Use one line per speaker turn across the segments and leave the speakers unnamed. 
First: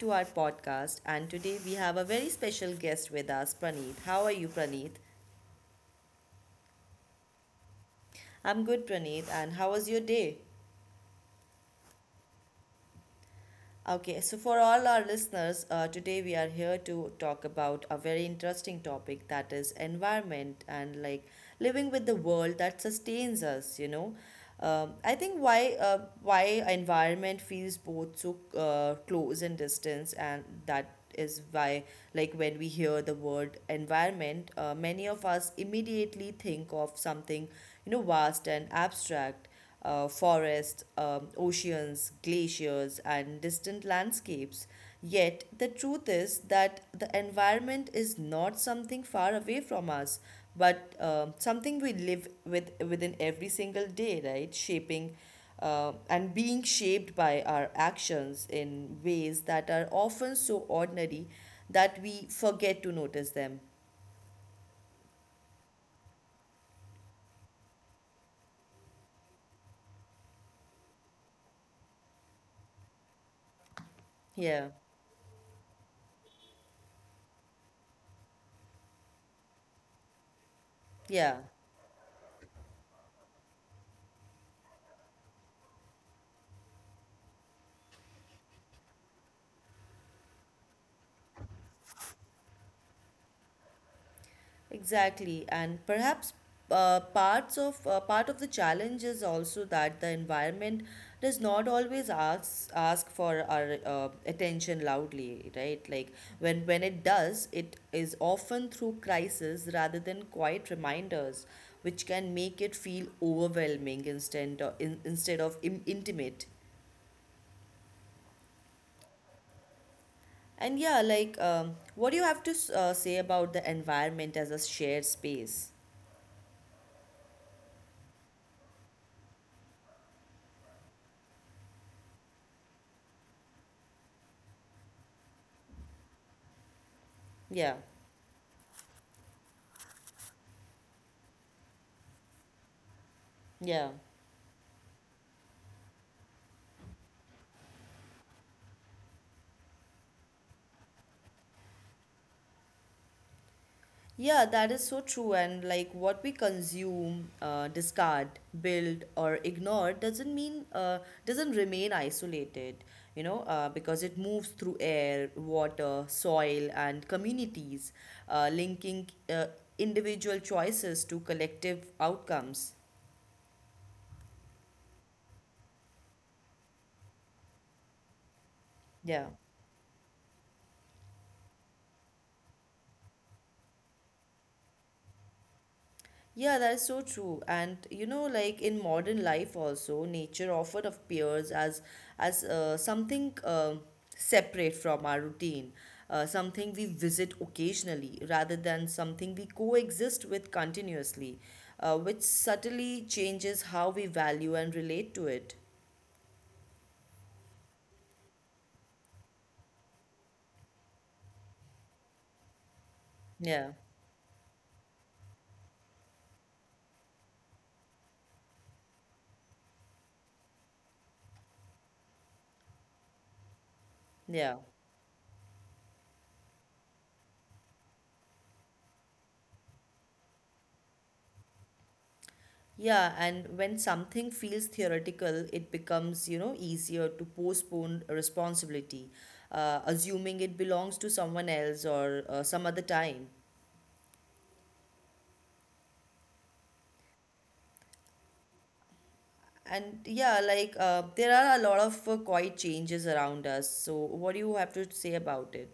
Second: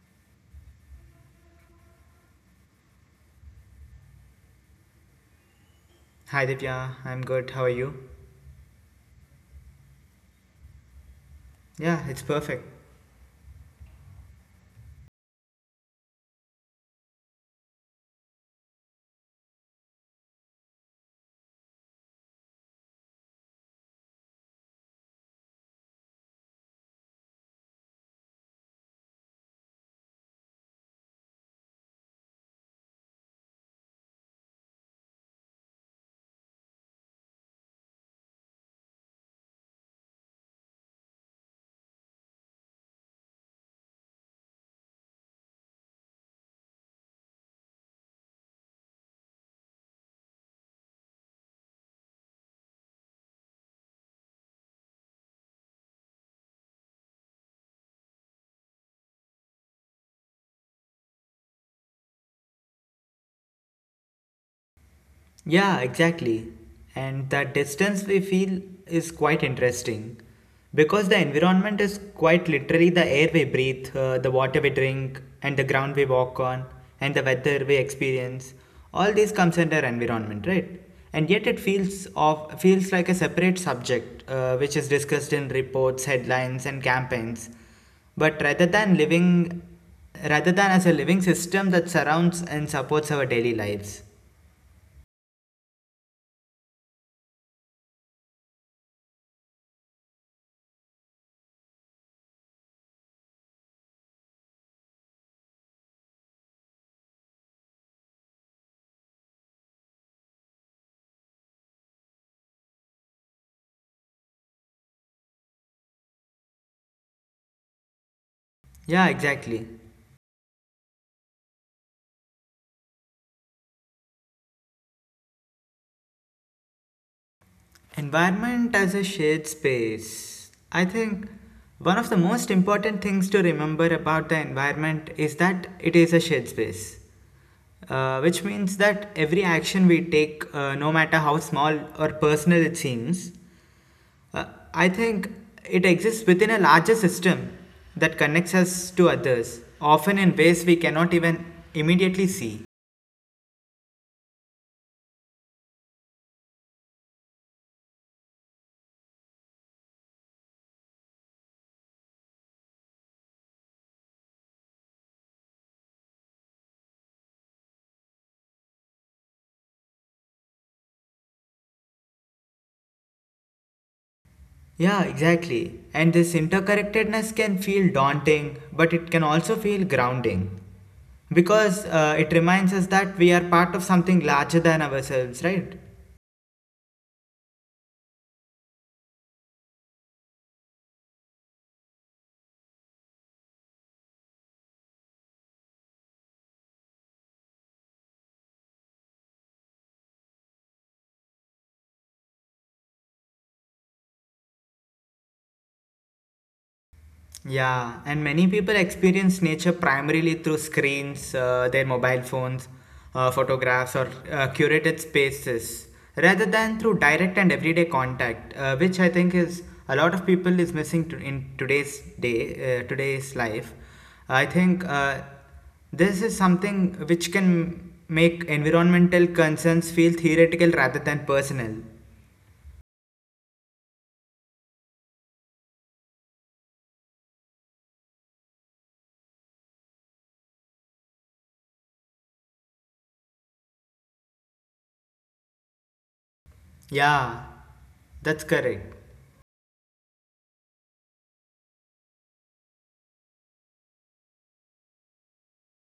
to our podcast. And today we have a very special guest with us, Praneeth. How are you, Praneeth?
Hi Divya, I'm good. How are you?
I'm good, Praneeth. And how was your day?
Yeah, it's perfect.
Okay, so for all our listeners, today we are here to talk about a very interesting topic, that is environment and like living with the world that sustains us, you know. I think why environment feels both so close and distance, and that is why, like, when we hear the word environment, many of us immediately think of something, you know, vast and abstract, forests, oceans, glaciers, and distant landscapes. Yet, the truth is that the environment is not something far away from us, but something we live with within every single day, right? Shaping and being shaped by our actions in ways that are often so ordinary that we forget to notice them.
Yeah, exactly. And that distance we feel is quite interesting because the environment is quite literally the air we breathe, the water we
Yeah,
drink, and the ground we walk on, and the weather we experience. All these comes under environment, right? And
yeah.
yet it feels of feels like a separate subject, which is discussed in reports, headlines, and campaigns. But rather than living, rather than as a living system that surrounds and supports our daily lives.
Exactly, and perhaps part of the challenge is also that the environment does not always ask for our attention loudly, right? Like when it does, it is often through crisis rather than quiet reminders, which can make it feel overwhelming instead of intimate.
Yeah, exactly.
And yeah, like what do you have to say about the environment as a shared space?
Environment as a shared space. I think one of the most important things to remember about the environment is that it is a shared space,
Yeah,
which means that every action we take, no matter how small or personal it seems,
yeah.
uh, I think it exists within a larger system that connects us to others, often in ways we cannot even immediately see.
Yeah, that is so true. And like what we consume, discard, build, or ignore doesn't mean doesn't remain isolated, you know, because it moves through air, water, soil, and communities, linking individual choices to collective outcomes.
Yeah, exactly. And this interconnectedness can feel daunting, but it can
Yeah.
also feel grounding. Because it reminds us that we are part of something larger than ourselves, right?
Yeah, that is so true. And you know, like in modern life also, nature often appears as something separate from our routine, something we visit occasionally rather than something we coexist with continuously, which subtly changes how we value and relate to it.
Yeah, and many people experience nature primarily through screens, their mobile phones,
Yeah,
photographs, or curated spaces, rather than through direct and everyday contact, which I think is a lot of people is missing to, in today's day, today's life. I
yeah.
think this is something which can make environmental concerns feel theoretical rather than personal.
Yeah, and when something feels theoretical, it becomes, you know, easier to postpone responsibility, assuming it belongs to someone else or some other time.
Yeah, that's correct.
And yeah, like there are a lot of quiet changes around us. So, what do you have to say about it?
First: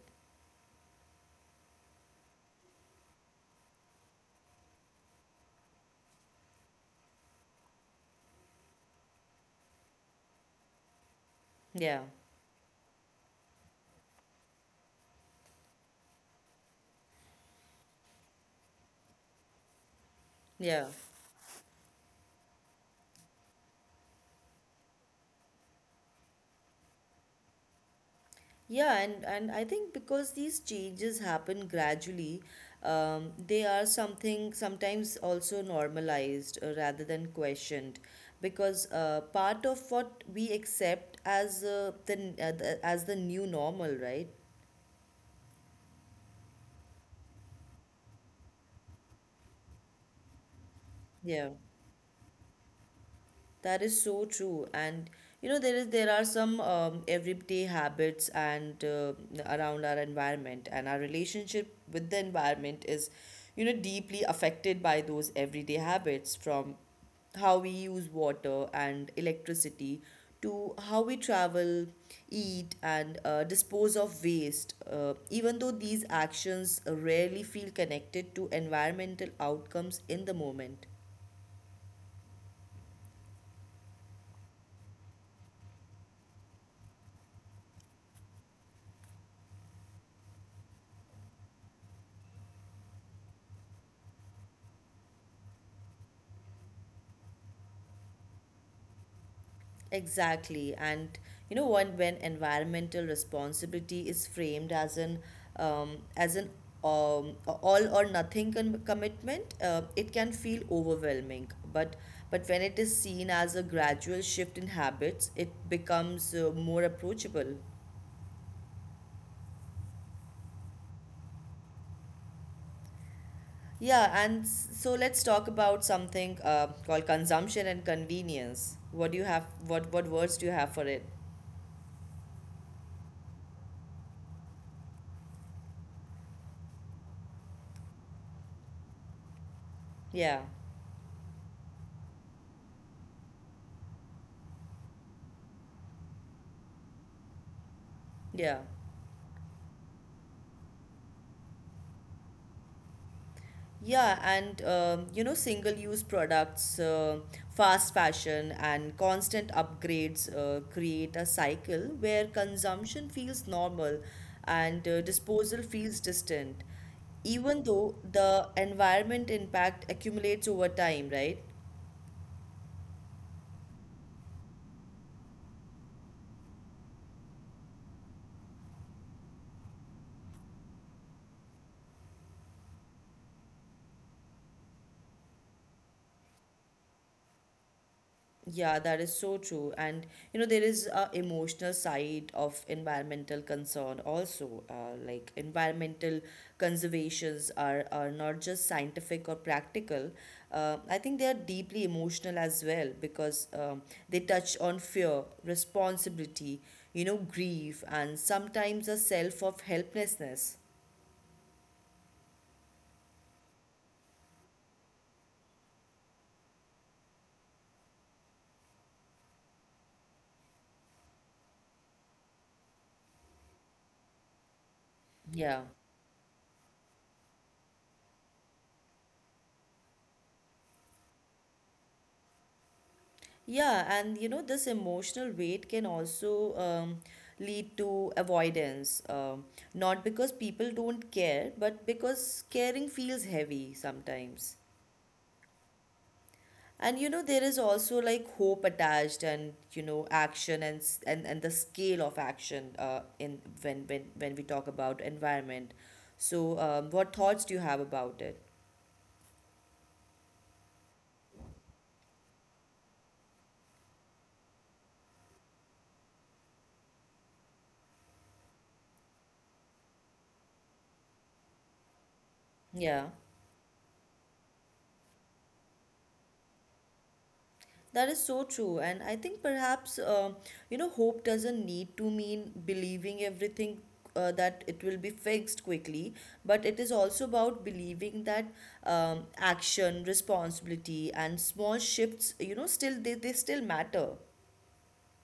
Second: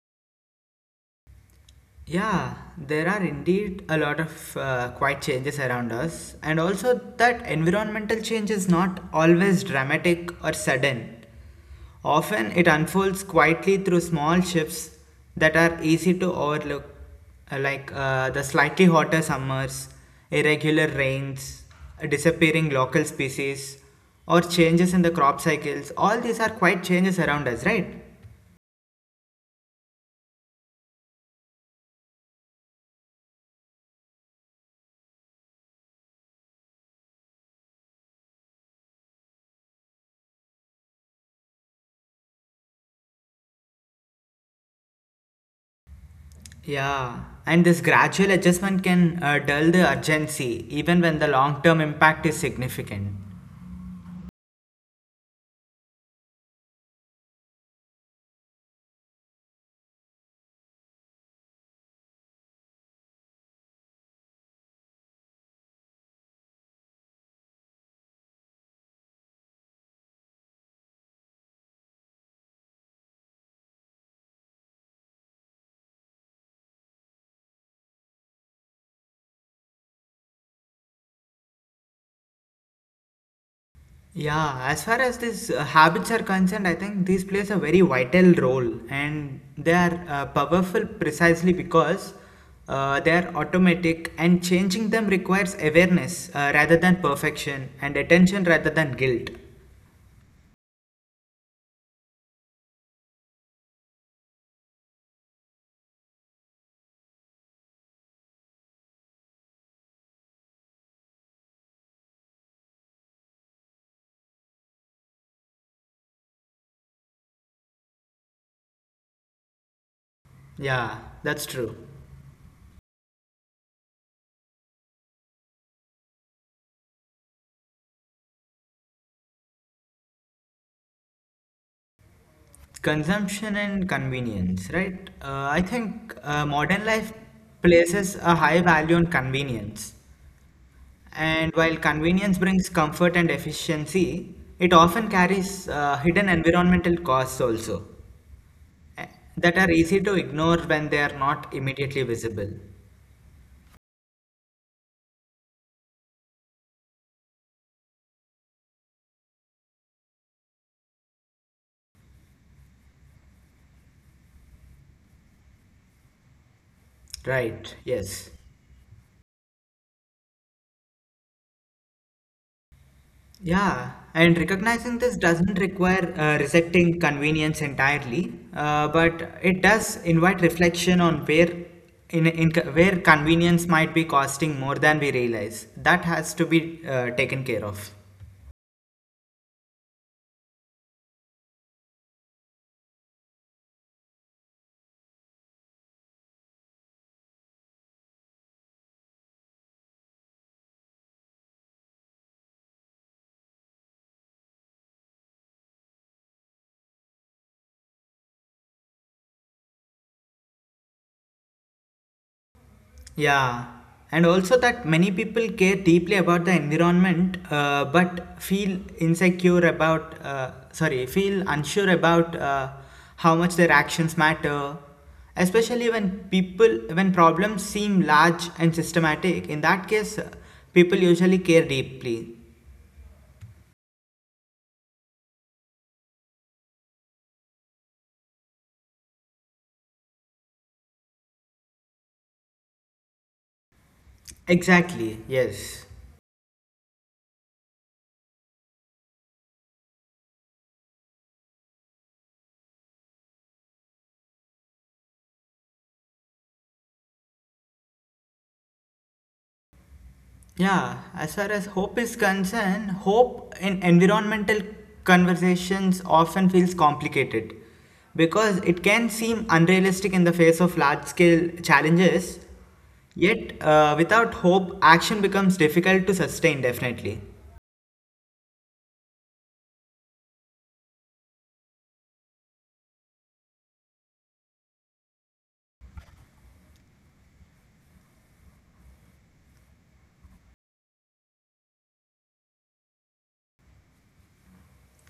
Yeah, there are indeed a lot of quiet changes around us, and also that environmental change is not always dramatic or sudden.
Yeah,
Often it unfolds quietly through small shifts that are easy to overlook, like the slightly hotter summers,
yeah.
irregular rains, disappearing local species, or changes in the crop cycles. All these are quiet changes around us, right?
Yeah, and I think because these changes happen gradually, they are something sometimes also normalized rather than questioned. Because part of what we accept as the as the new normal, right?
Yeah, and this gradual adjustment can dull the urgency even when the
Yeah.
long term impact is significant.
That is so true, and you know, there are some everyday habits and around our environment, and our relationship with the environment is, you know, deeply affected by those everyday habits, from how we use water and electricity to how we travel, eat, and dispose of waste. Even though these actions rarely feel connected to environmental outcomes in the moment.
Yeah, as far as these habits are concerned, I think these plays a very vital role and they are powerful precisely because they are automatic and changing them requires awareness rather than perfection and attention rather than guilt.
Exactly. And you know what, when environmental responsibility is framed as an all or nothing commitment, it can feel overwhelming. But when it is seen as a gradual shift in habits, it becomes more approachable.
Yeah, that's true.
Yeah, and so let's talk about something called consumption and convenience. What do you have? What words do you have for it?
Consumption and convenience, right? I think modern life places a high value on convenience.
Yeah,
And while convenience brings comfort and efficiency, it often carries hidden environmental costs also
yeah.
eh, that are easy to ignore when they are not immediately visible.
Yeah, and you know, single-use products, fast fashion, and constant upgrades create a cycle where consumption feels normal and disposal feels distant, even
Right,
though
yes.
the environment impact accumulates over time, right?
Yeah, and recognizing this doesn't require rejecting convenience entirely, but it does invite reflection on where in where convenience might be costing more than we realize. That has to be taken care of.
Yeah, that is so true. And you know, there is a emotional side of environmental concern also. Like environmental conservations are not just scientific or practical. I think they are deeply emotional as well because they touch on fear, responsibility, you know, grief, and sometimes a self of helplessness.
Yeah, and also that many people care deeply about the environment, but feel insecure about, feel unsure about how much their actions matter.
Yeah.
Especially when people, when problems seem large and systematic, in that case, people usually care deeply.
Yeah, and you know, this emotional weight can also lead to avoidance. Not because people don't care, but because caring feels heavy sometimes.
Exactly, yes.
And you know, there is also like hope attached, and you know, action and and the scale of action. In when we talk about environment, so what thoughts do you have about it?
Yeah, as far as hope is concerned, hope in environmental conversations often feels complicated because it can seem unrealistic in the face of large scale challenges.
Yeah.
Yet, without hope, action becomes difficult to sustain, definitely.
That is so true. And I think perhaps, you know, hope doesn't need to mean believing everything that it will be fixed quickly, but it is also about believing that action, responsibility, and small shifts, you know, they still matter.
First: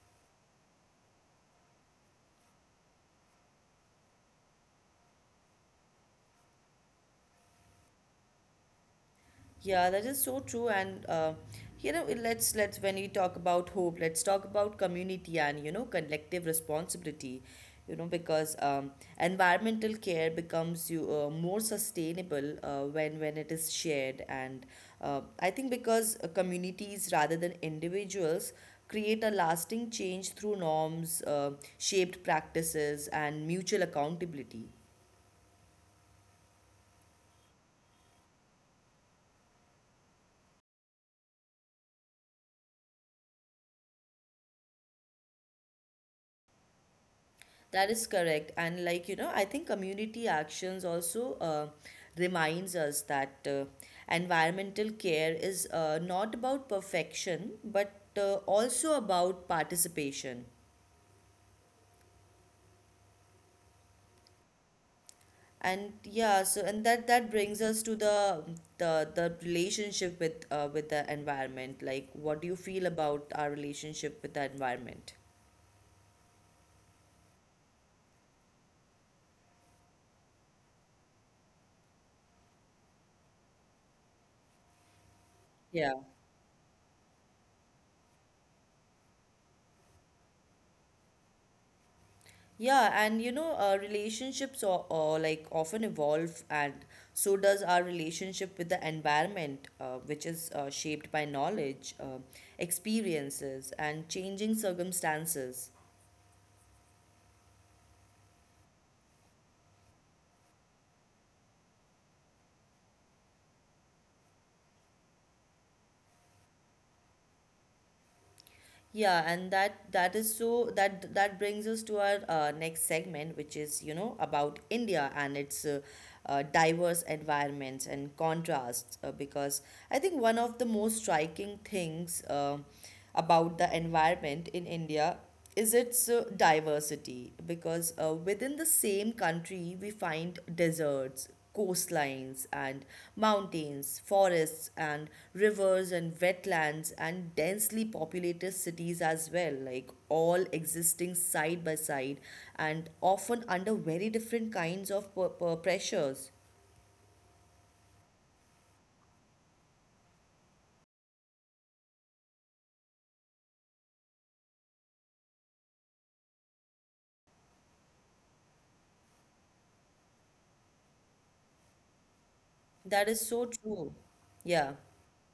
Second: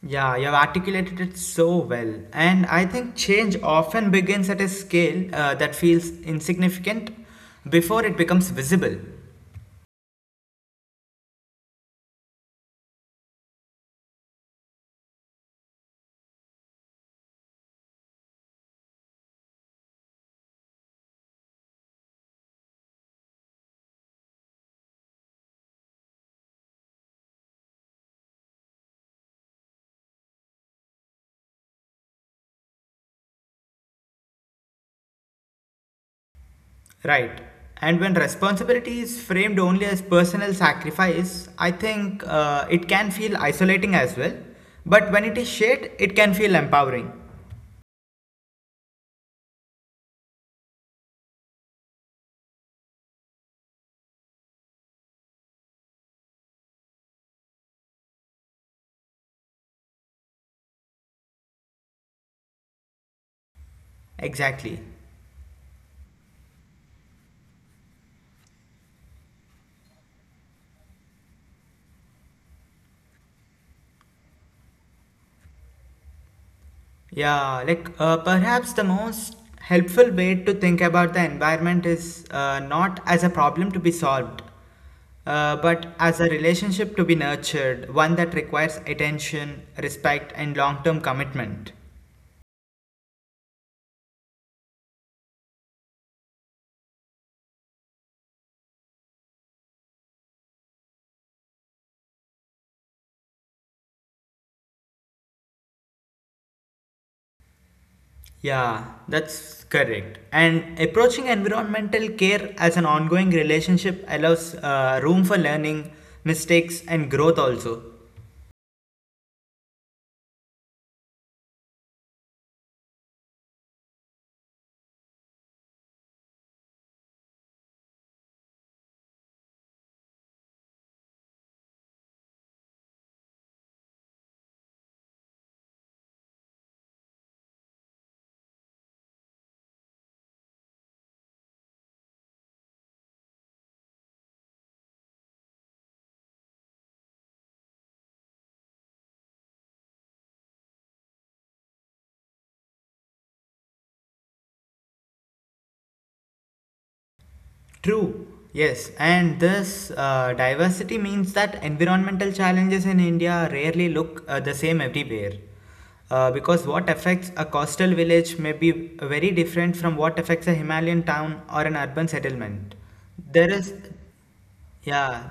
Yeah, you have articulated it so well. And I think change often begins at a scale that feels insignificant before it becomes visible.
Yeah, that is so true. And you know, let's when we talk about hope, let's talk about community and, you know, collective responsibility. You know, because environmental care becomes you more sustainable when it is shared, and I think because communities rather than individuals create a lasting change through norms, shaped practices, and mutual accountability.
Right. And when responsibility is framed only as personal sacrifice, I think it can feel isolating as well. But when it is shared, it can feel empowering.
That is correct. And like, you know, I think community actions also reminds us that environmental care is not about perfection, but also about participation.
Exactly.
And yeah, so and that brings us to the relationship with the environment. Like, what do you feel about our relationship with the environment?
Perhaps the most helpful way to think about the environment is not as a problem to be solved, but
Yeah.
as a relationship to be nurtured, one that requires attention, respect, and long term commitment.
Yeah, and you know, relationships are like often evolve, and so does our relationship with the environment, which is shaped by knowledge, experiences, and changing circumstances.
Yeah, that's correct. And approaching environmental care as an ongoing relationship allows room for learning, mistakes, and growth also.
Yeah, and that that is so that that brings us to our next segment, which is, you know, about India and its diverse environments and contrasts, because I think one of the most striking things, about the environment in India, is its diversity, because within the same country we find deserts, coastlines, and mountains, forests and rivers and wetlands, and densely populated cities as well, like all existing side by side and often under very different kinds of pressures.
True, yes. And this diversity means that environmental challenges in India rarely look the same everywhere. Because what affects a coastal village may be very different from what affects a Himalayan town or an urban settlement.
That is so
There is,
true. Yeah,
yeah.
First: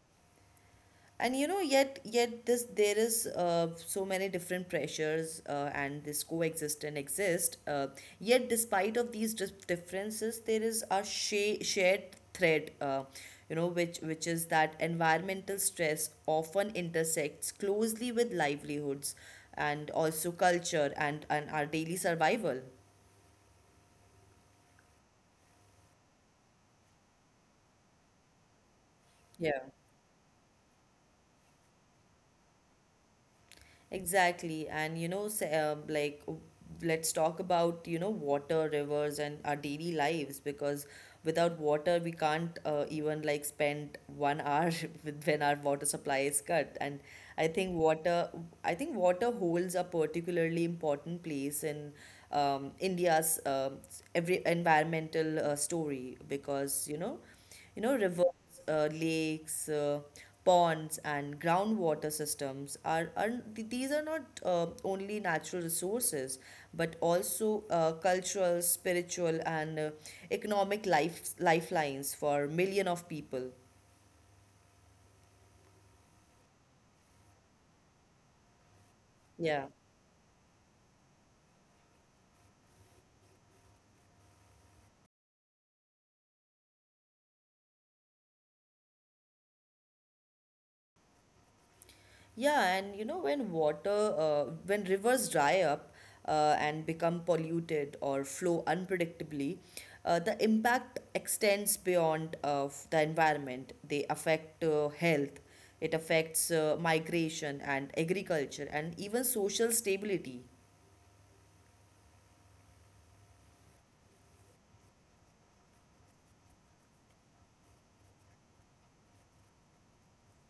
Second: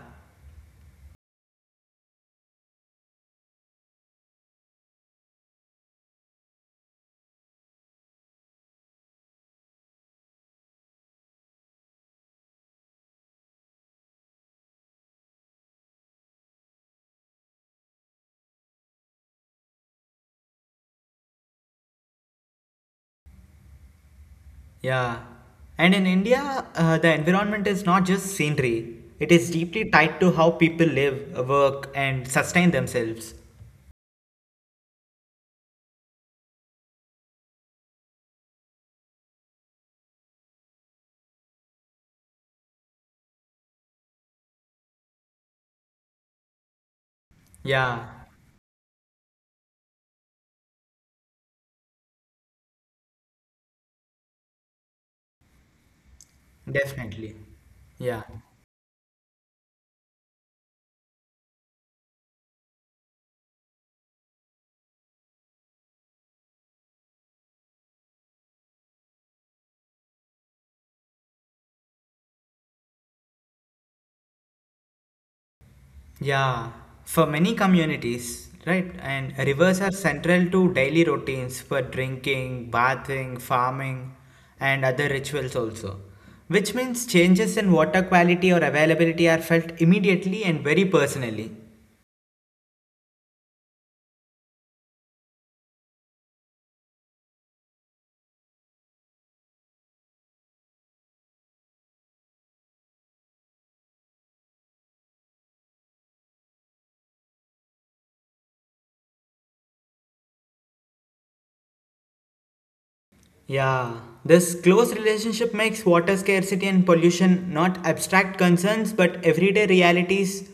and you know, yet this, there is so many different pressures and this coexist and exist, yet despite of these differences, there is a shared thread, you know, which is that environmental stress often intersects closely with livelihoods, and also culture, and our daily survival.
Yeah. And in India, the environment is not just scenery, it is
Yeah.
deeply tied to how people live, work, and sustain themselves.
Exactly. And you know, say, let's talk about, you know, water, rivers, and our daily lives, because without water, we can't even like spend 1 hour with when our water supply is cut. And I think
Yeah,
water, I think water holds a particularly important place in India's every environmental story because,
definitely.
you know,
Yeah.
rivers, lakes, ponds, and groundwater systems are, these are not only natural resources, but also cultural, spiritual, and economic lifelines for million of people.
Yeah. For many communities, right, and
Yeah.
rivers are central to daily routines for drinking, bathing, farming, and other rituals also. Which means changes in water quality or availability are felt immediately and very personally.
Yeah, and you know, when rivers dry up and become polluted or flow unpredictably, the impact extends beyond the environment. They affect health, it affects migration and agriculture, and even social stability.
Yeah, this close relationship makes water scarcity and pollution not abstract concerns but everyday realities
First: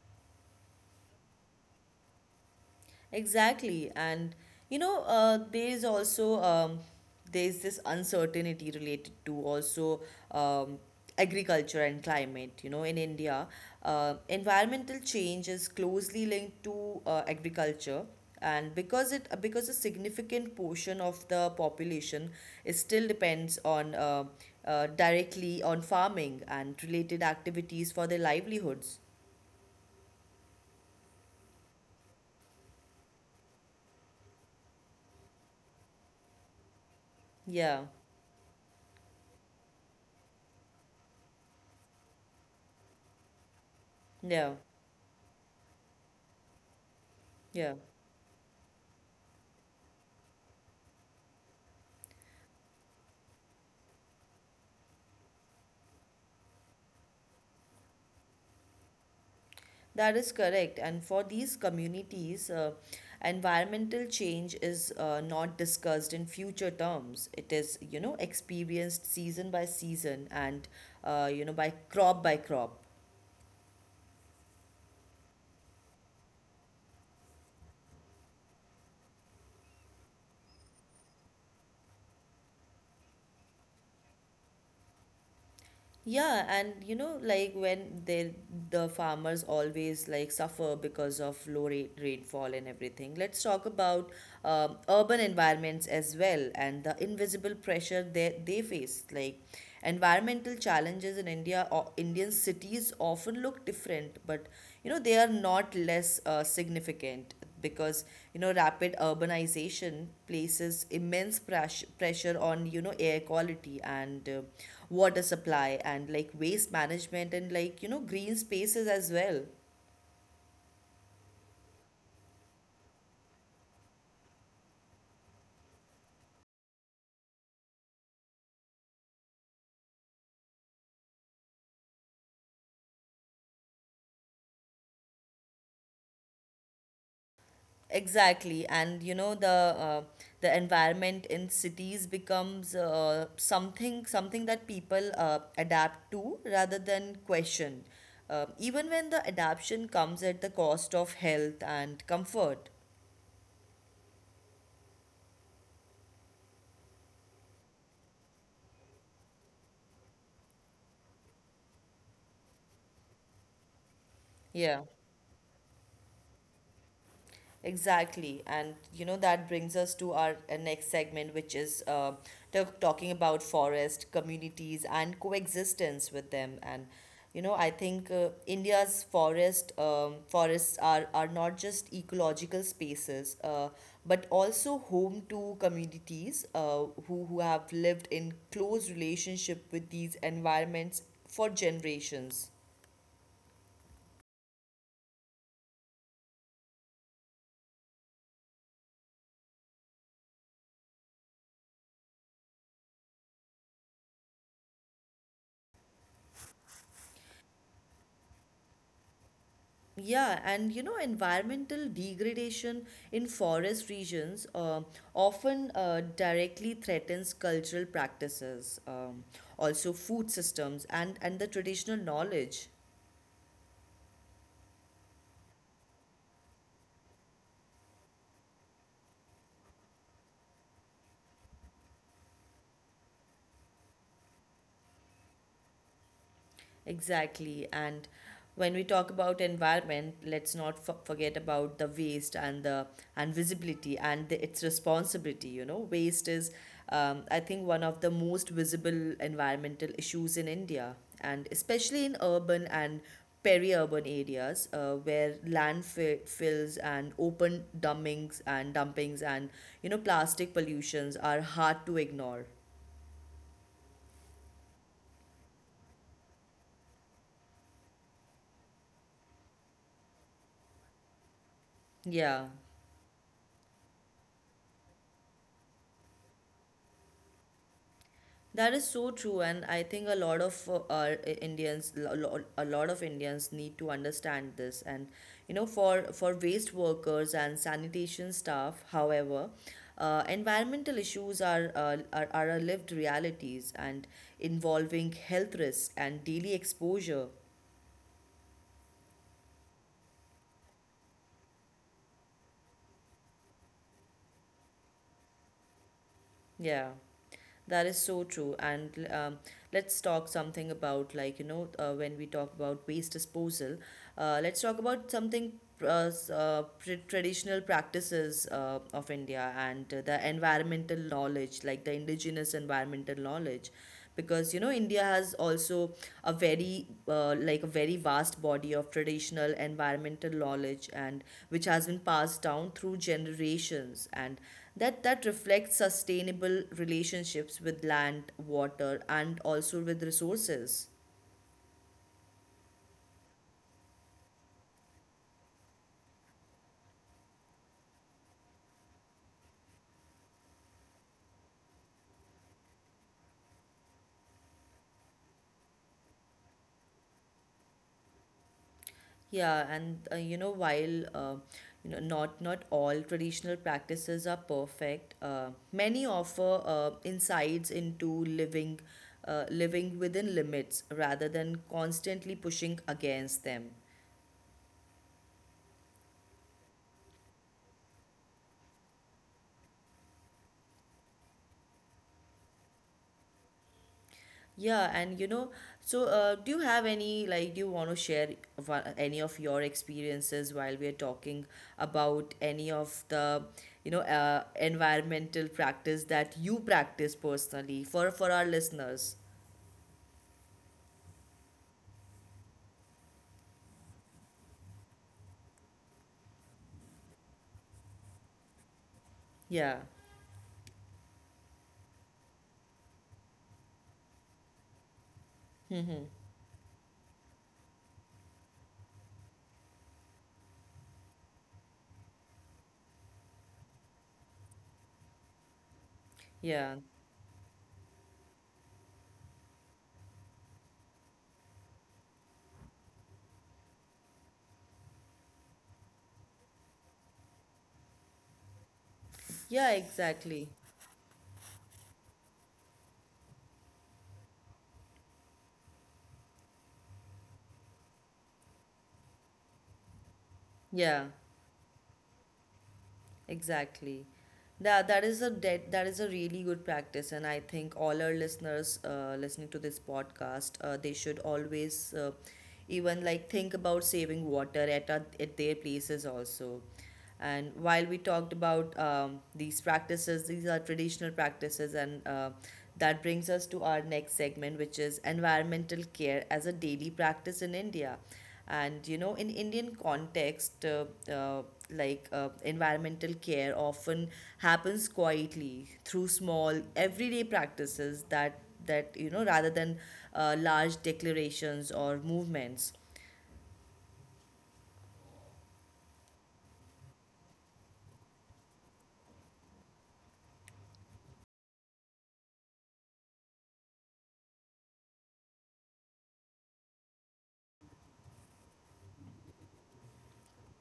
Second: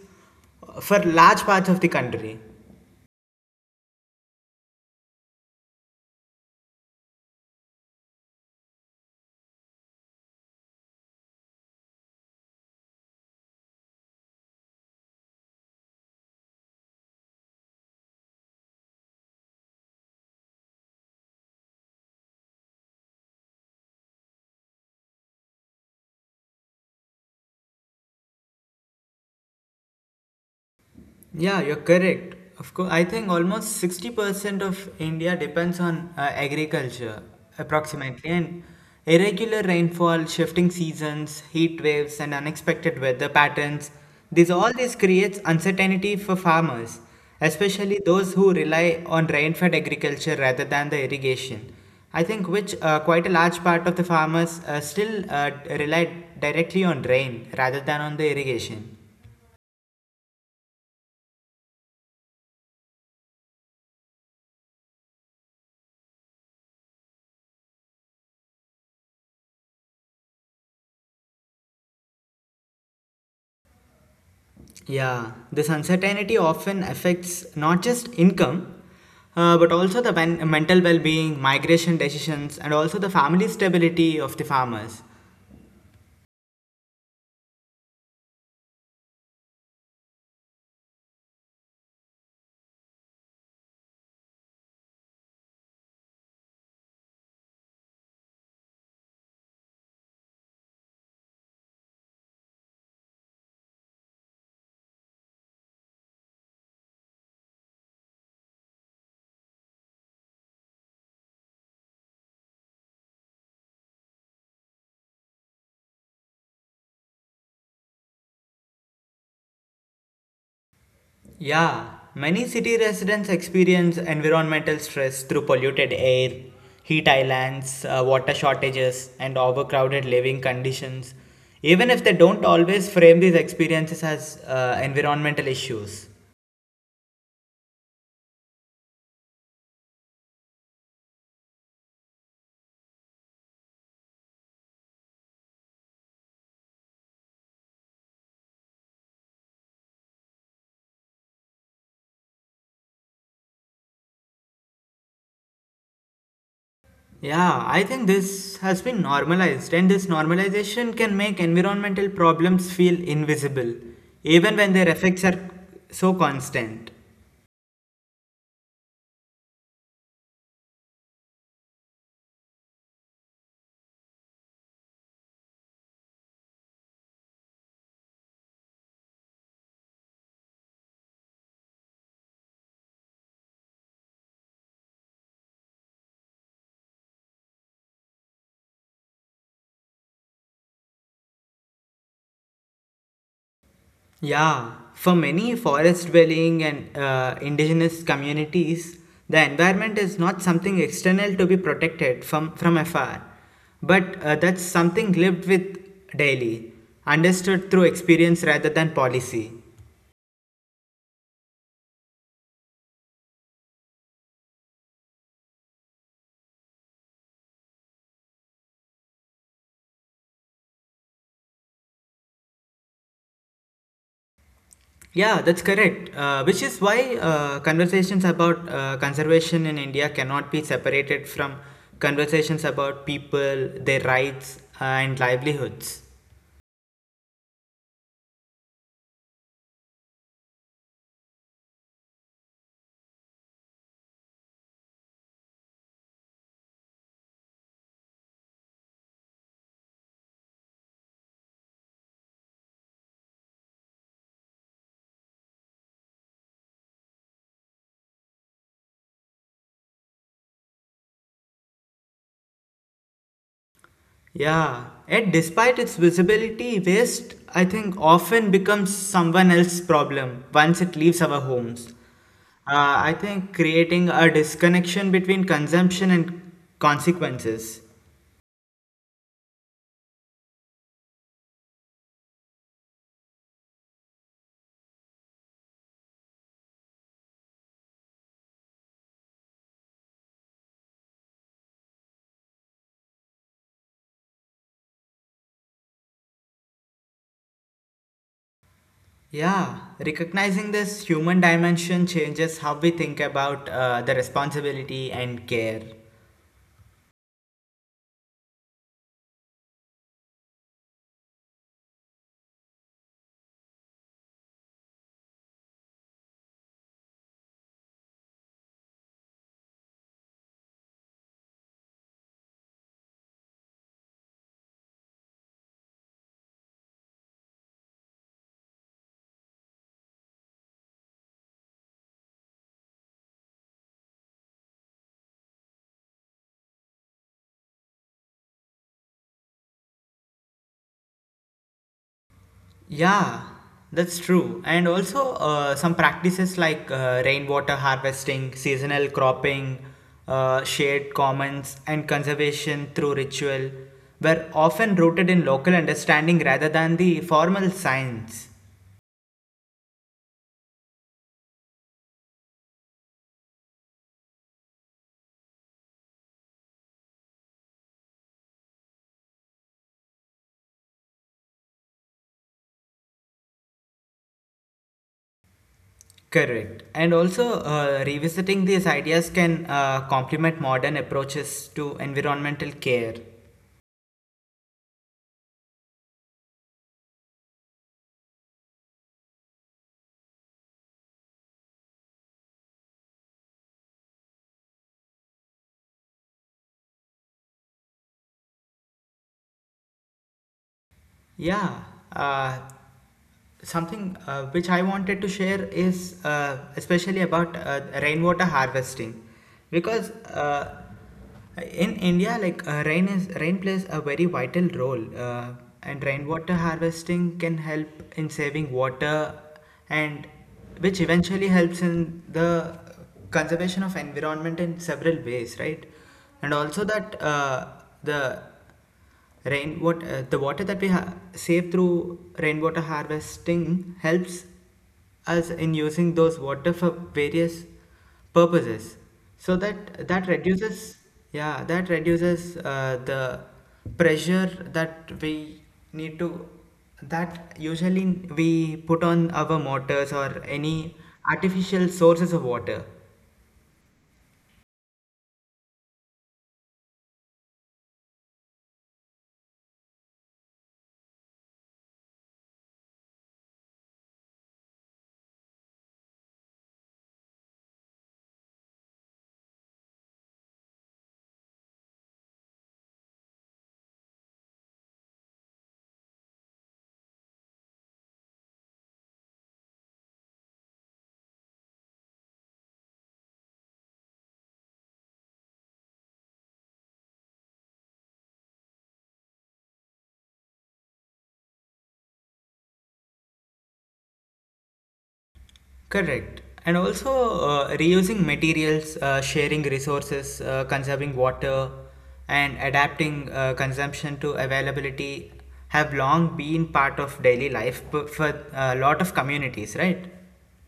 for large parts of the country.
Exactly. And you know, there is also there's this uncertainty related to also um, agriculture and climate. You know, in India, environmental change is closely linked to agriculture. And because it because a significant portion of the population is still depends on directly on farming and related activities for their livelihoods.
Yeah, you're correct. Of course, I think almost 60% of India depends on agriculture,
Yeah,
approximately. And irregular rainfall, shifting seasons, heat waves, and unexpected weather patterns, this
yeah,
all this creates uncertainty for farmers,
yeah.
especially those who rely on rain-fed agriculture rather than the irrigation. I think which quite a large part of the farmers still rely directly on rain rather than on the irrigation.
That is correct. And for these communities, environmental change is not discussed in future terms. It is, you know, experienced season by season, and, you know, by crop by crop.
Yeah, this uncertainty often affects not just income, but also the mental well being, migration decisions, and also the family stability of the farmers.
Yeah, and you know, like, when they, the farmers always like suffer because of low rate rainfall and everything. Let's talk about urban environments as well, and the invisible pressure that they face. Like, environmental challenges in India, or Indian cities, often look different, but, you know, they are not less significant, because, you know, rapid urbanization places immense pressure on, you know, air quality and water supply, and like waste management, and, like, you know, green spaces as well.
Yeah, many city residents experience environmental stress through polluted air, heat islands, water shortages, and overcrowded living conditions, even if they don't always frame these experiences as environmental issues.
Exactly. And you know, the environment in cities becomes something that people adapt to rather than question, even when the adaptation comes at the cost of health and comfort.
Yeah, I think this has been normalized, and this normalization can make environmental problems feel invisible, even when
Yeah.
their effects are so constant.
Exactly. And you know, that brings us to our next segment, which is talking about forest communities and coexistence with them. And you know, I think India's forests are not just ecological spaces, but also home to communities who have lived in close relationship with these environments for generations.
Yeah, for many forest dwelling and indigenous communities, the environment is not something external to be protected from afar, but that's something lived with daily, understood through experience rather than policy.
Yeah, and you know, environmental degradation in forest regions often directly threatens cultural practices, also food systems, and the traditional knowledge.
Yeah, that's correct. Which is why conversations about conservation in India cannot be separated from conversations about people, their rights, and livelihoods.
Exactly. And when we talk about environment, let's not forget about the waste and the and visibility and its responsibility. You know, waste is, I think, one of the most visible environmental issues in India, and especially in urban and peri-urban areas where landfills and open dumpings and plastic pollutions are hard to ignore.
Yeah, and despite its visibility, waste, I think, often becomes someone else's problem once it leaves our homes.
Yeah.
I think creating a disconnection between consumption and consequences.
That is so true, and I think a lot of our Indians, lo- lo- a lot of Indians need to understand this. And you know, for waste workers and sanitation staff, however, environmental issues are a lived realities and involving health risks and daily exposure.
Yeah, recognizing this human dimension changes how we think about the responsibility and care.
Yeah. That is so true. And Let's talk something about, like, when we talk about waste disposal, let's talk about something traditional practices of India and the environmental knowledge, like the indigenous environmental knowledge. Because, you know, India has also a very, like, a very vast body of traditional environmental knowledge and which has been passed down through generations. And that reflects sustainable relationships with land water and also with resources.
Yeah, that's true. And also, some practices like rainwater harvesting, seasonal cropping, shared commons, and conservation through ritual were often rooted in local understanding rather than the formal science.
Yeah. And you know while you know not all traditional practices are perfect. Many offer insights into living living within limits rather than constantly pushing against them.
Correct. And also, revisiting these ideas can complement modern approaches to environmental care.
Yeah, and you know, so do you have any like do you want to share one, any of your experiences while we are talking about any of the environmental practice that you practice personally for our listeners?
Yeah, uh, something which I wanted to share is especially about rainwater harvesting,
Yeah.
because in India, like rain plays a very vital role, and
Mm-hmm.
rainwater harvesting can help in saving water, and which eventually helps in the conservation of environment in several ways, right? And
Yeah.
also that the Rainwater, the water that we save through rainwater harvesting helps us in using those water for various purposes. So
Yeah,
that
exactly.
reduces, yeah, that reduces the pressure that we need to that usually we put on our motors or any
Yeah.
artificial sources of water.
Exactly. That is a really good practice, and I think all our listeners listening to this podcast, they should always even like think about saving water at at their places also. And while we talked about these practices, these are traditional practices, and that brings us to our next segment, which is environmental care as a daily practice in India. And you know, in Indian context, uh, like, environmental care often happens quietly through small everyday practices that that you know rather than large declarations or movements.
Correct. And also reusing materials, sharing resources, conserving water, and adapting consumption to availability have long been part of daily life for a lot of communities, right?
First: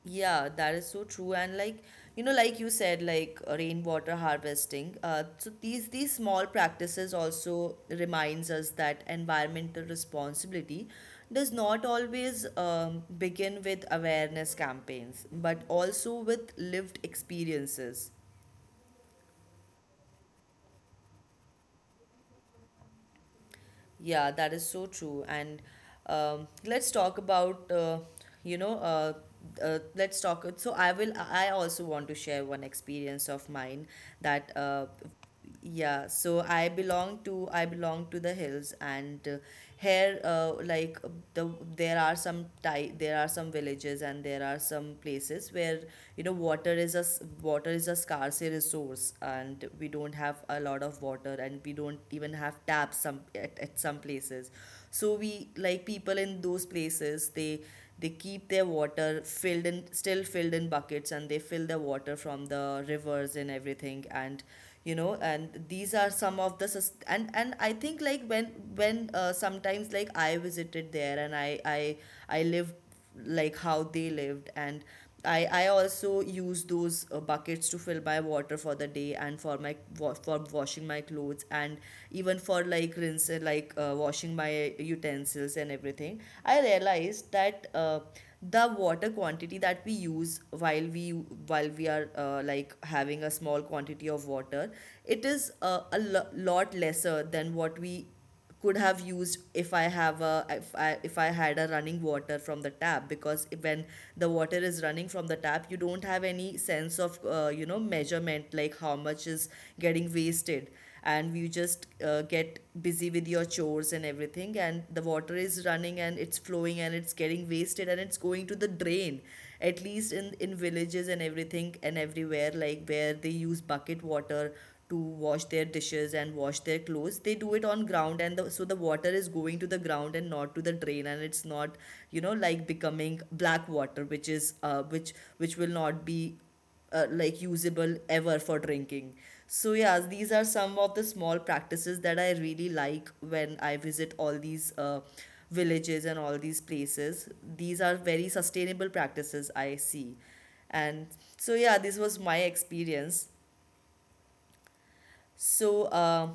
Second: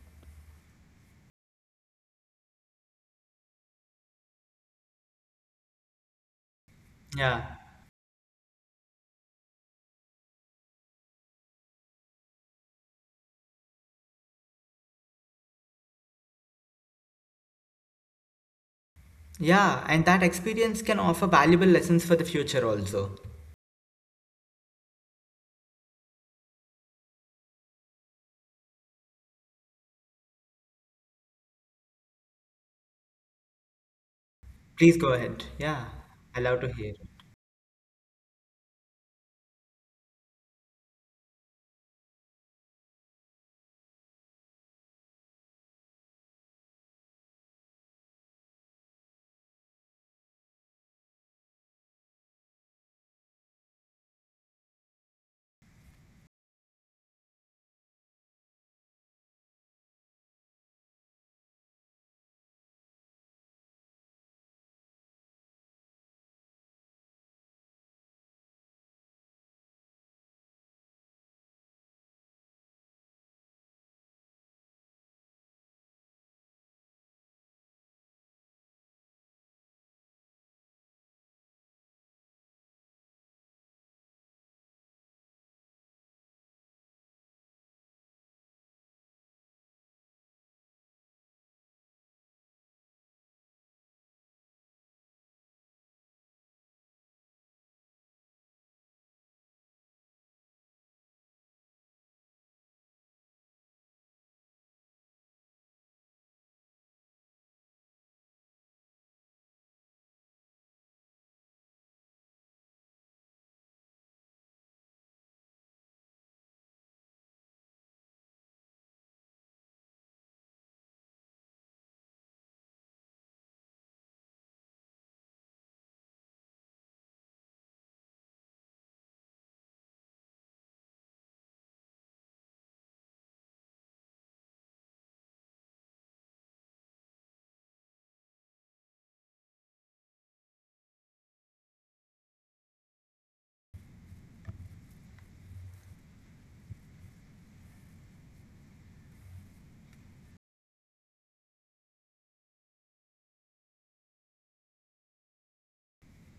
Yeah, that is so true. And like, you know, like you said, like, rainwater harvesting. So these small practices
Yeah.
also reminds us that environmental responsibility does not always begin with awareness campaigns, but also with lived experiences.
Yeah, and that experience can offer valuable lessons for the future also.
Yeah, that is so true. And Let's talk about, you know, uh, let's talk. So I will. I also want to share one experience of mine that,
Please go ahead. Yeah,
yeah.
I
So
love to hear.
I belong to the hills, and here like the there are some villages and there are some places where you know water water is a scarce resource and we don't have a lot of water and we don't even have taps some at some places. So we like people in those places they keep their water filled in still filled in buckets and they fill the water from the rivers and everything. And you know, and these are some of the and I think like when sometimes like I visited there and I lived like how they lived. And I also use those buckets to fill my water for the day and for for washing my clothes and even for like rinse washing my utensils and everything. I realized that the water quantity that we use while we are like having a small quantity of water, it is lot lesser than what we could have used if I have a if I had a running water from the tap. Because when the water is running from the tap, you don't have any sense of measurement, like how much is getting wasted. And you just get busy with your chores and everything and the water is running and it's flowing and it's getting wasted and it's going to the drain. At least in villages and everything and everywhere like where they use bucket water to wash their dishes and wash their clothes, they do it on ground and so the water is going to the ground and not to the drain and it's not you know like becoming black water which is which will not be like usable ever for drinking. So yeah, these are some of the small practices that I really like when I visit all these villages and all these places. These are very sustainable practices I see. And so yeah, this was my experience. So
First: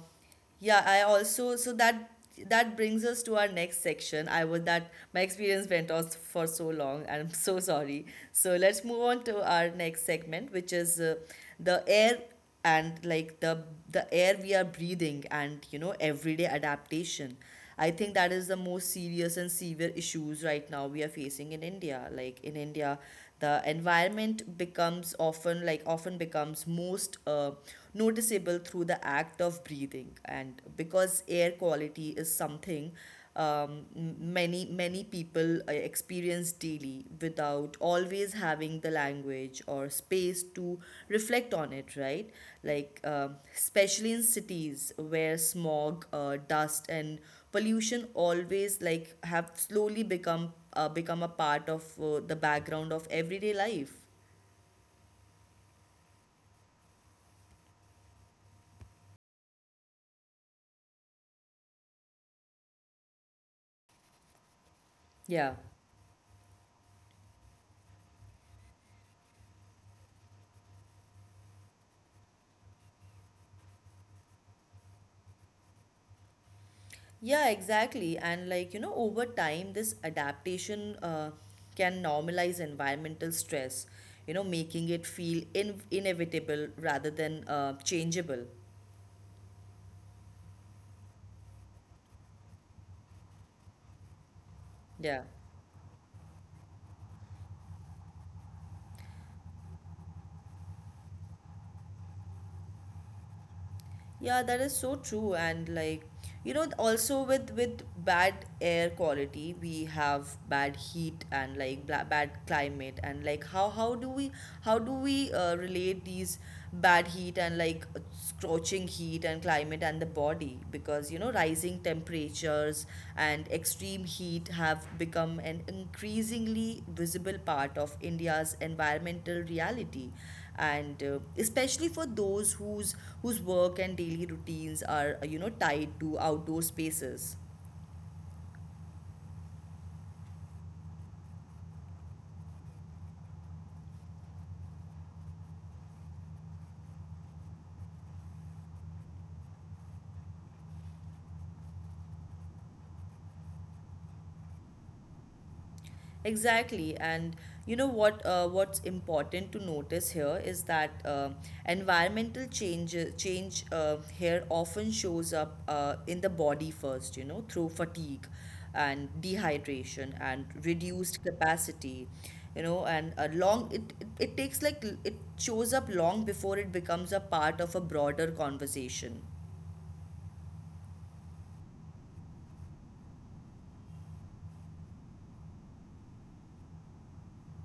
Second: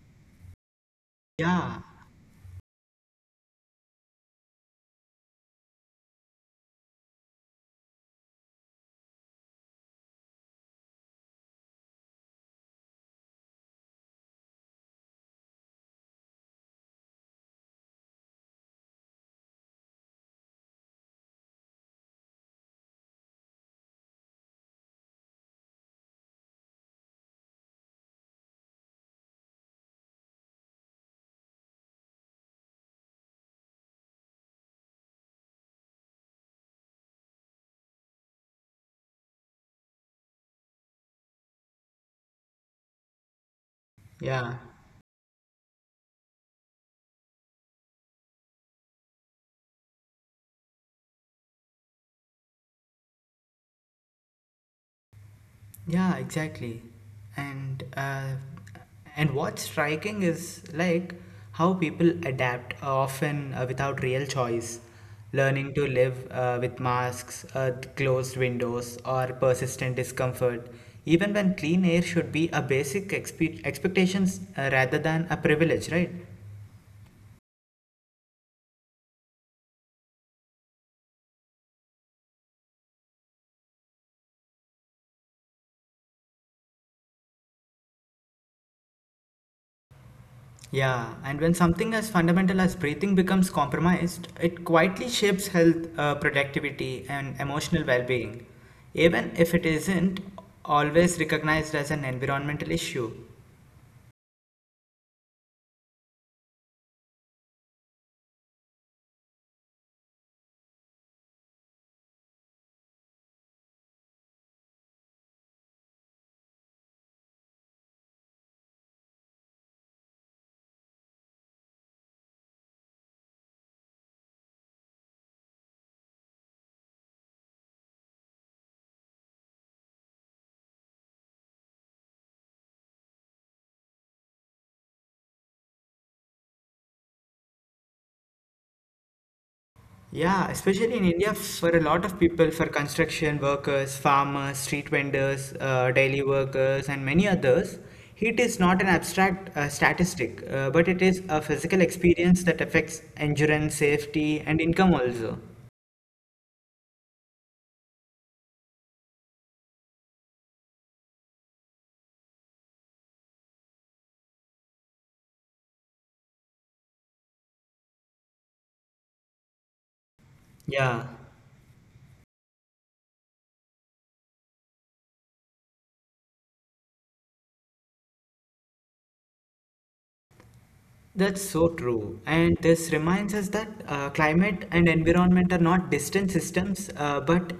yeah, I also so
Yeah,
that that brings us to our next section. I would that my experience went on for so long, and I'm so sorry. So let's move on to our next segment, which is the air and like the air we are breathing and you know everyday adaptation. I think that is the most serious and severe issues right now we are facing in India. Like in India, the environment becomes often becomes most noticeable through the act of breathing. And because air quality is something many many people experience daily without always having the language or space to reflect on it, right? Like, um, especially in
yeah.
cities where smog, dust and pollution always like have slowly become become a part of the background of everyday life.
Yeah, exactly. And uh, and what's striking is like how people adapt often without real choice,
Yeah.
learning to live with masks, closed windows, or persistent discomfort, even when clean air should be a basic expectations rather than a privilege, right?
Yeah, exactly. And like you know, over time this adaptation can normalize environmental stress, you know, making it feel inevitable rather than changeable.
Yeah, and when something as fundamental as breathing becomes compromised, it quietly
Yeah.
shapes health, productivity, and emotional well being, even if it isn't always recognized as an environmental issue.
Yeah, that is so true. And like, you know, also with bad air quality, we have bad heat and like bad climate. And like, how how do we relate these bad heat and like scorching heat and climate and the body? Because you know, rising temperatures and extreme heat have become an increasingly visible part of India's environmental reality. And especially for those whose work and daily routines are tied to outdoor spaces.
Yeah, especially in India, for a lot of people, for construction workers, farmers, street vendors, daily workers, and many others, heat is not an abstract statistic, but it is a physical experience that affects endurance, safety, and income also.
Exactly, and you know what? What's important to notice here is that environmental change here often shows up in the body first. You know, through fatigue, and dehydration, and
Yeah.
reduced capacity. You know, and a long it takes, like, it shows up long before it becomes a part of a broader conversation.
That's so true. And this reminds us that climate and environment are not distant systems, but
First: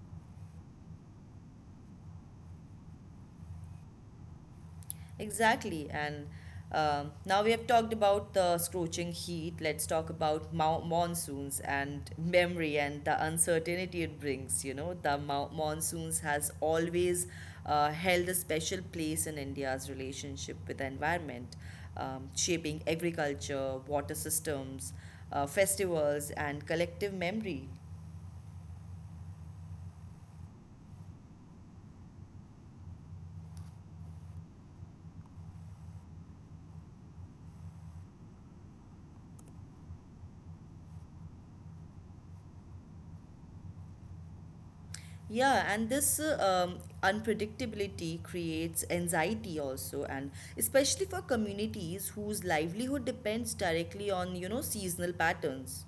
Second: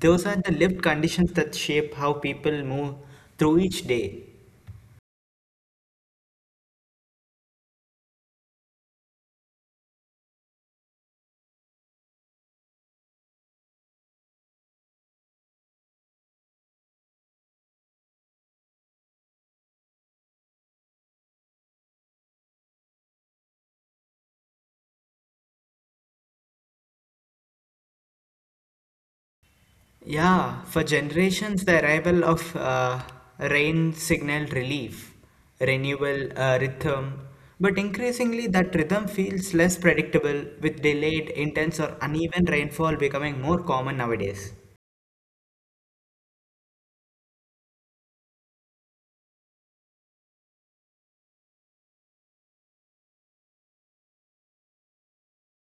those are the lived conditions that shape how people move through each day.
Exactly. And Now we have talked about the scorching heat. Let's talk about monsoons and memory and the uncertainty it brings. You know, the monsoons has always held a special place in India's relationship with the environment, shaping agriculture, water systems, festivals, and collective memory.
Yeah, for generations, the arrival of rain signaled relief, renewal, rhythm, but increasingly that rhythm feels less predictable with delayed, intense, or uneven rainfall becoming more common nowadays.
Yeah, and this unpredictability creates anxiety also, and especially for communities whose livelihood depends directly on, you know, seasonal patterns.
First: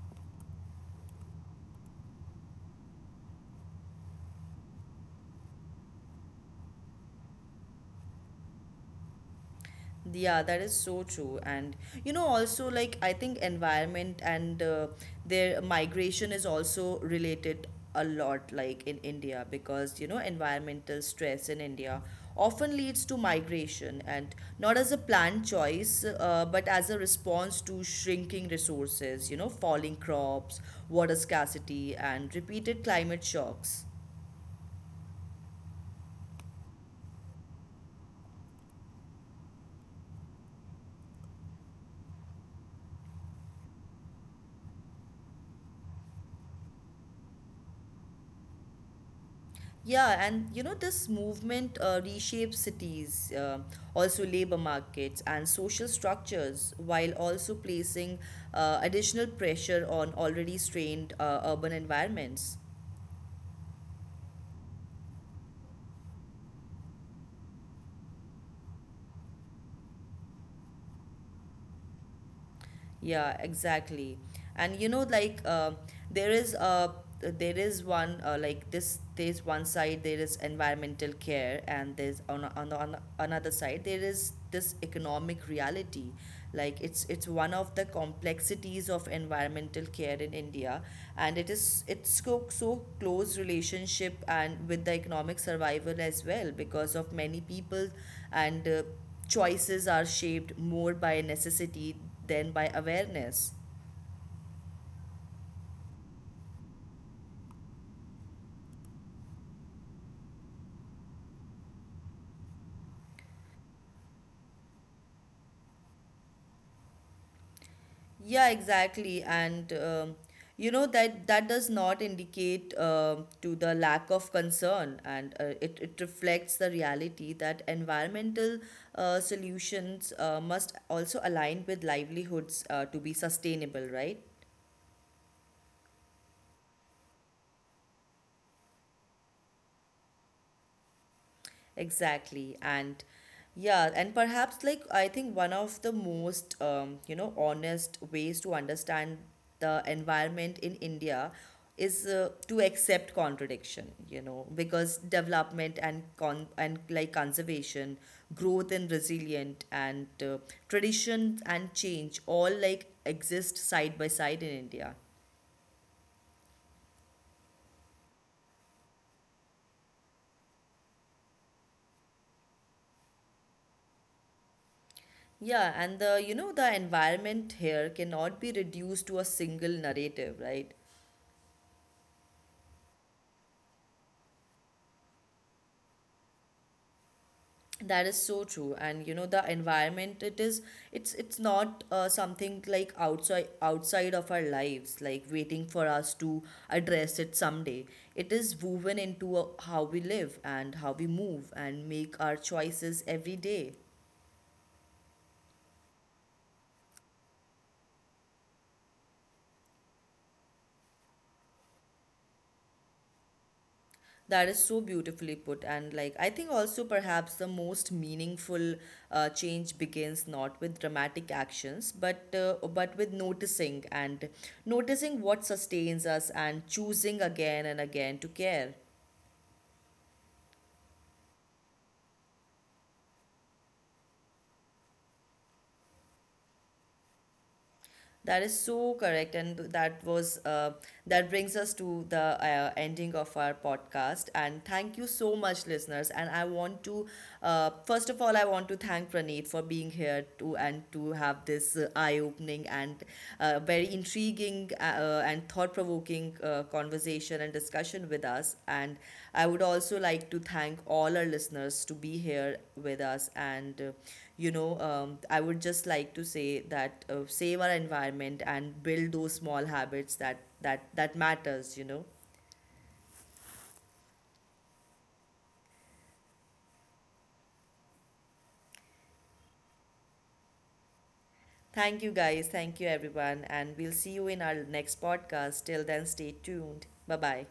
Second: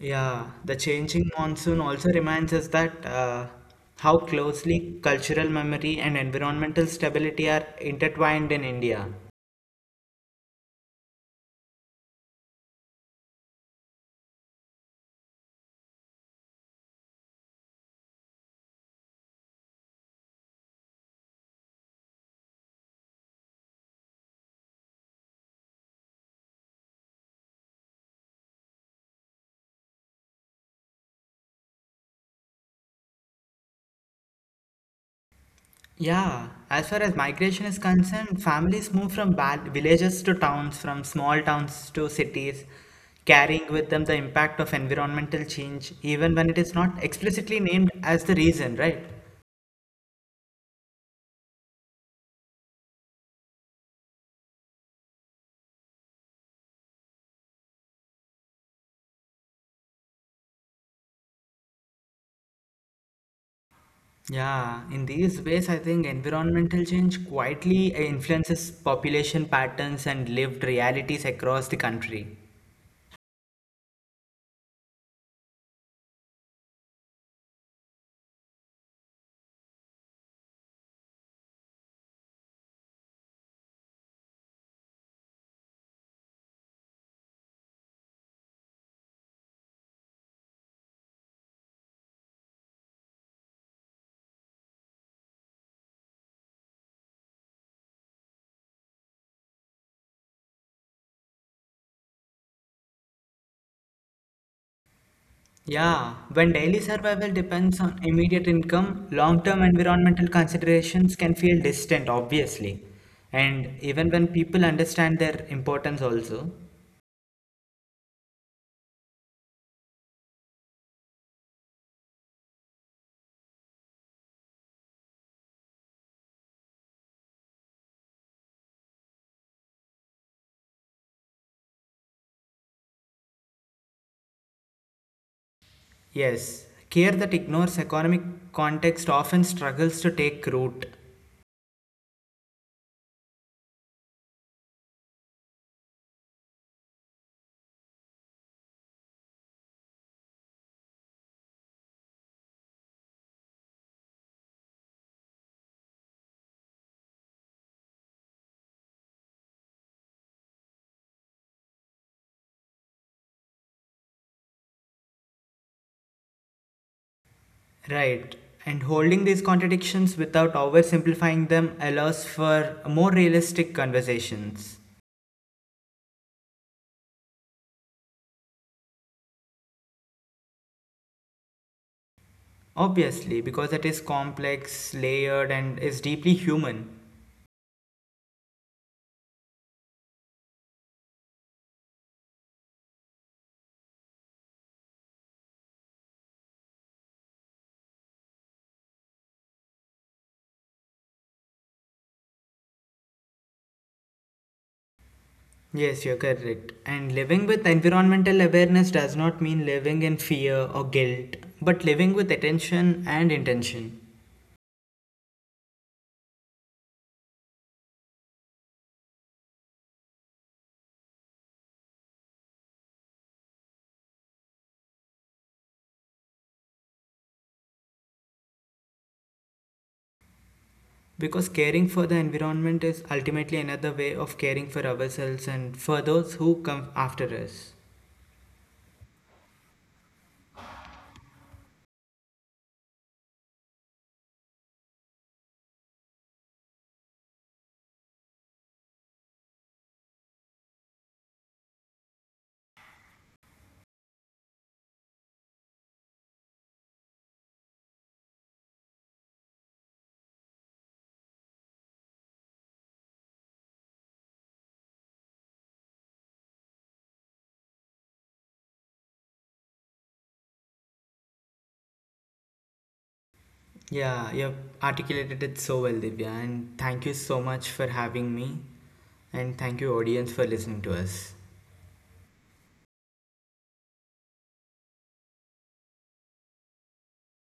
Yeah, the changing monsoon also reminds us that how closely cultural memory and environmental stability are intertwined in India.
Yeah, that is so true. And you know, also like I think environment and their migration is also related a lot, like in India. Because you know, environmental stress in India often leads to migration, and not as a planned choice, but as a response to shrinking resources, you know, falling crops, water scarcity, and repeated climate shocks.
Yeah, as far as migration is concerned, families move from villages to towns, from small towns to cities, carrying with them the impact of environmental change, even when it is not explicitly named as the reason, right?
Yeah, and you know, this movement reshapes cities, also labor markets and social structures, while also placing additional pressure on already strained urban environments.
Yeah, in these ways, I think environmental change quietly influences population patterns and lived realities across the country.
Yeah, exactly. And you know, like, there is uh, there is one like this. There's one side there is environmental care, and there's on another side there is this economic reality. Like it's one of the complexities of environmental care in India, and it is it's so so close relationship and with the economic survival as well. Because of many people and choices are shaped more by necessity than by awareness.
Yeah, when daily survival depends on immediate income, long term environmental considerations can feel distant, obviously. And even when people understand their importance, also.
Yeah, exactly. and You know, that does not indicate to the lack of concern. And it reflects the reality that environmental solutions must also align with livelihoods to be sustainable, right?
Yes, care that ignores economic context often struggles to take root.
Exactly. And yeah, and perhaps like I think one of the most honest ways to understand the environment in India is to accept contradiction. You know, because development and like conservation, growth and resilient, and tradition and change all like exist side by side in India.
Right. And holding these contradictions without oversimplifying them allows for more realistic conversations.
Yeah, and the you know the environment here cannot be reduced to a single narrative, right?
Obviously, because it is complex, layered, and is deeply human.
That is so true. And you know, the environment it is, it's not something like outside outside of our lives, like waiting for us to address it someday. It is woven into how we live and how we move and make our choices every day.
Yes, you're correct. And living with environmental awareness does not mean living in fear or guilt, but living with attention and intention.
That is so beautifully put. And like, I think also perhaps the most meaningful change begins not with dramatic actions, but but with noticing and noticing what sustains us and choosing again and again to care.
Because caring for the environment is ultimately another way of caring for ourselves and for those who come after us.
That is so correct, and that brings us to the ending of our podcast. And thank you so much, listeners. And I want to, first of all, I want to thank Praneet for being here to and to have this eye-opening and very intriguing and thought-provoking conversation and discussion with us. And I would also like to thank all our listeners to be here with us and I would just like to say that save our environment and build those small habits that matters, you know.
Yeah, you've articulated it so well, Divya, and thank you so much for having me, and thank you, audience, for listening to us.
Thank you guys, thank you everyone, and we'll see you in our next podcast. Till then, stay tuned. Bye bye.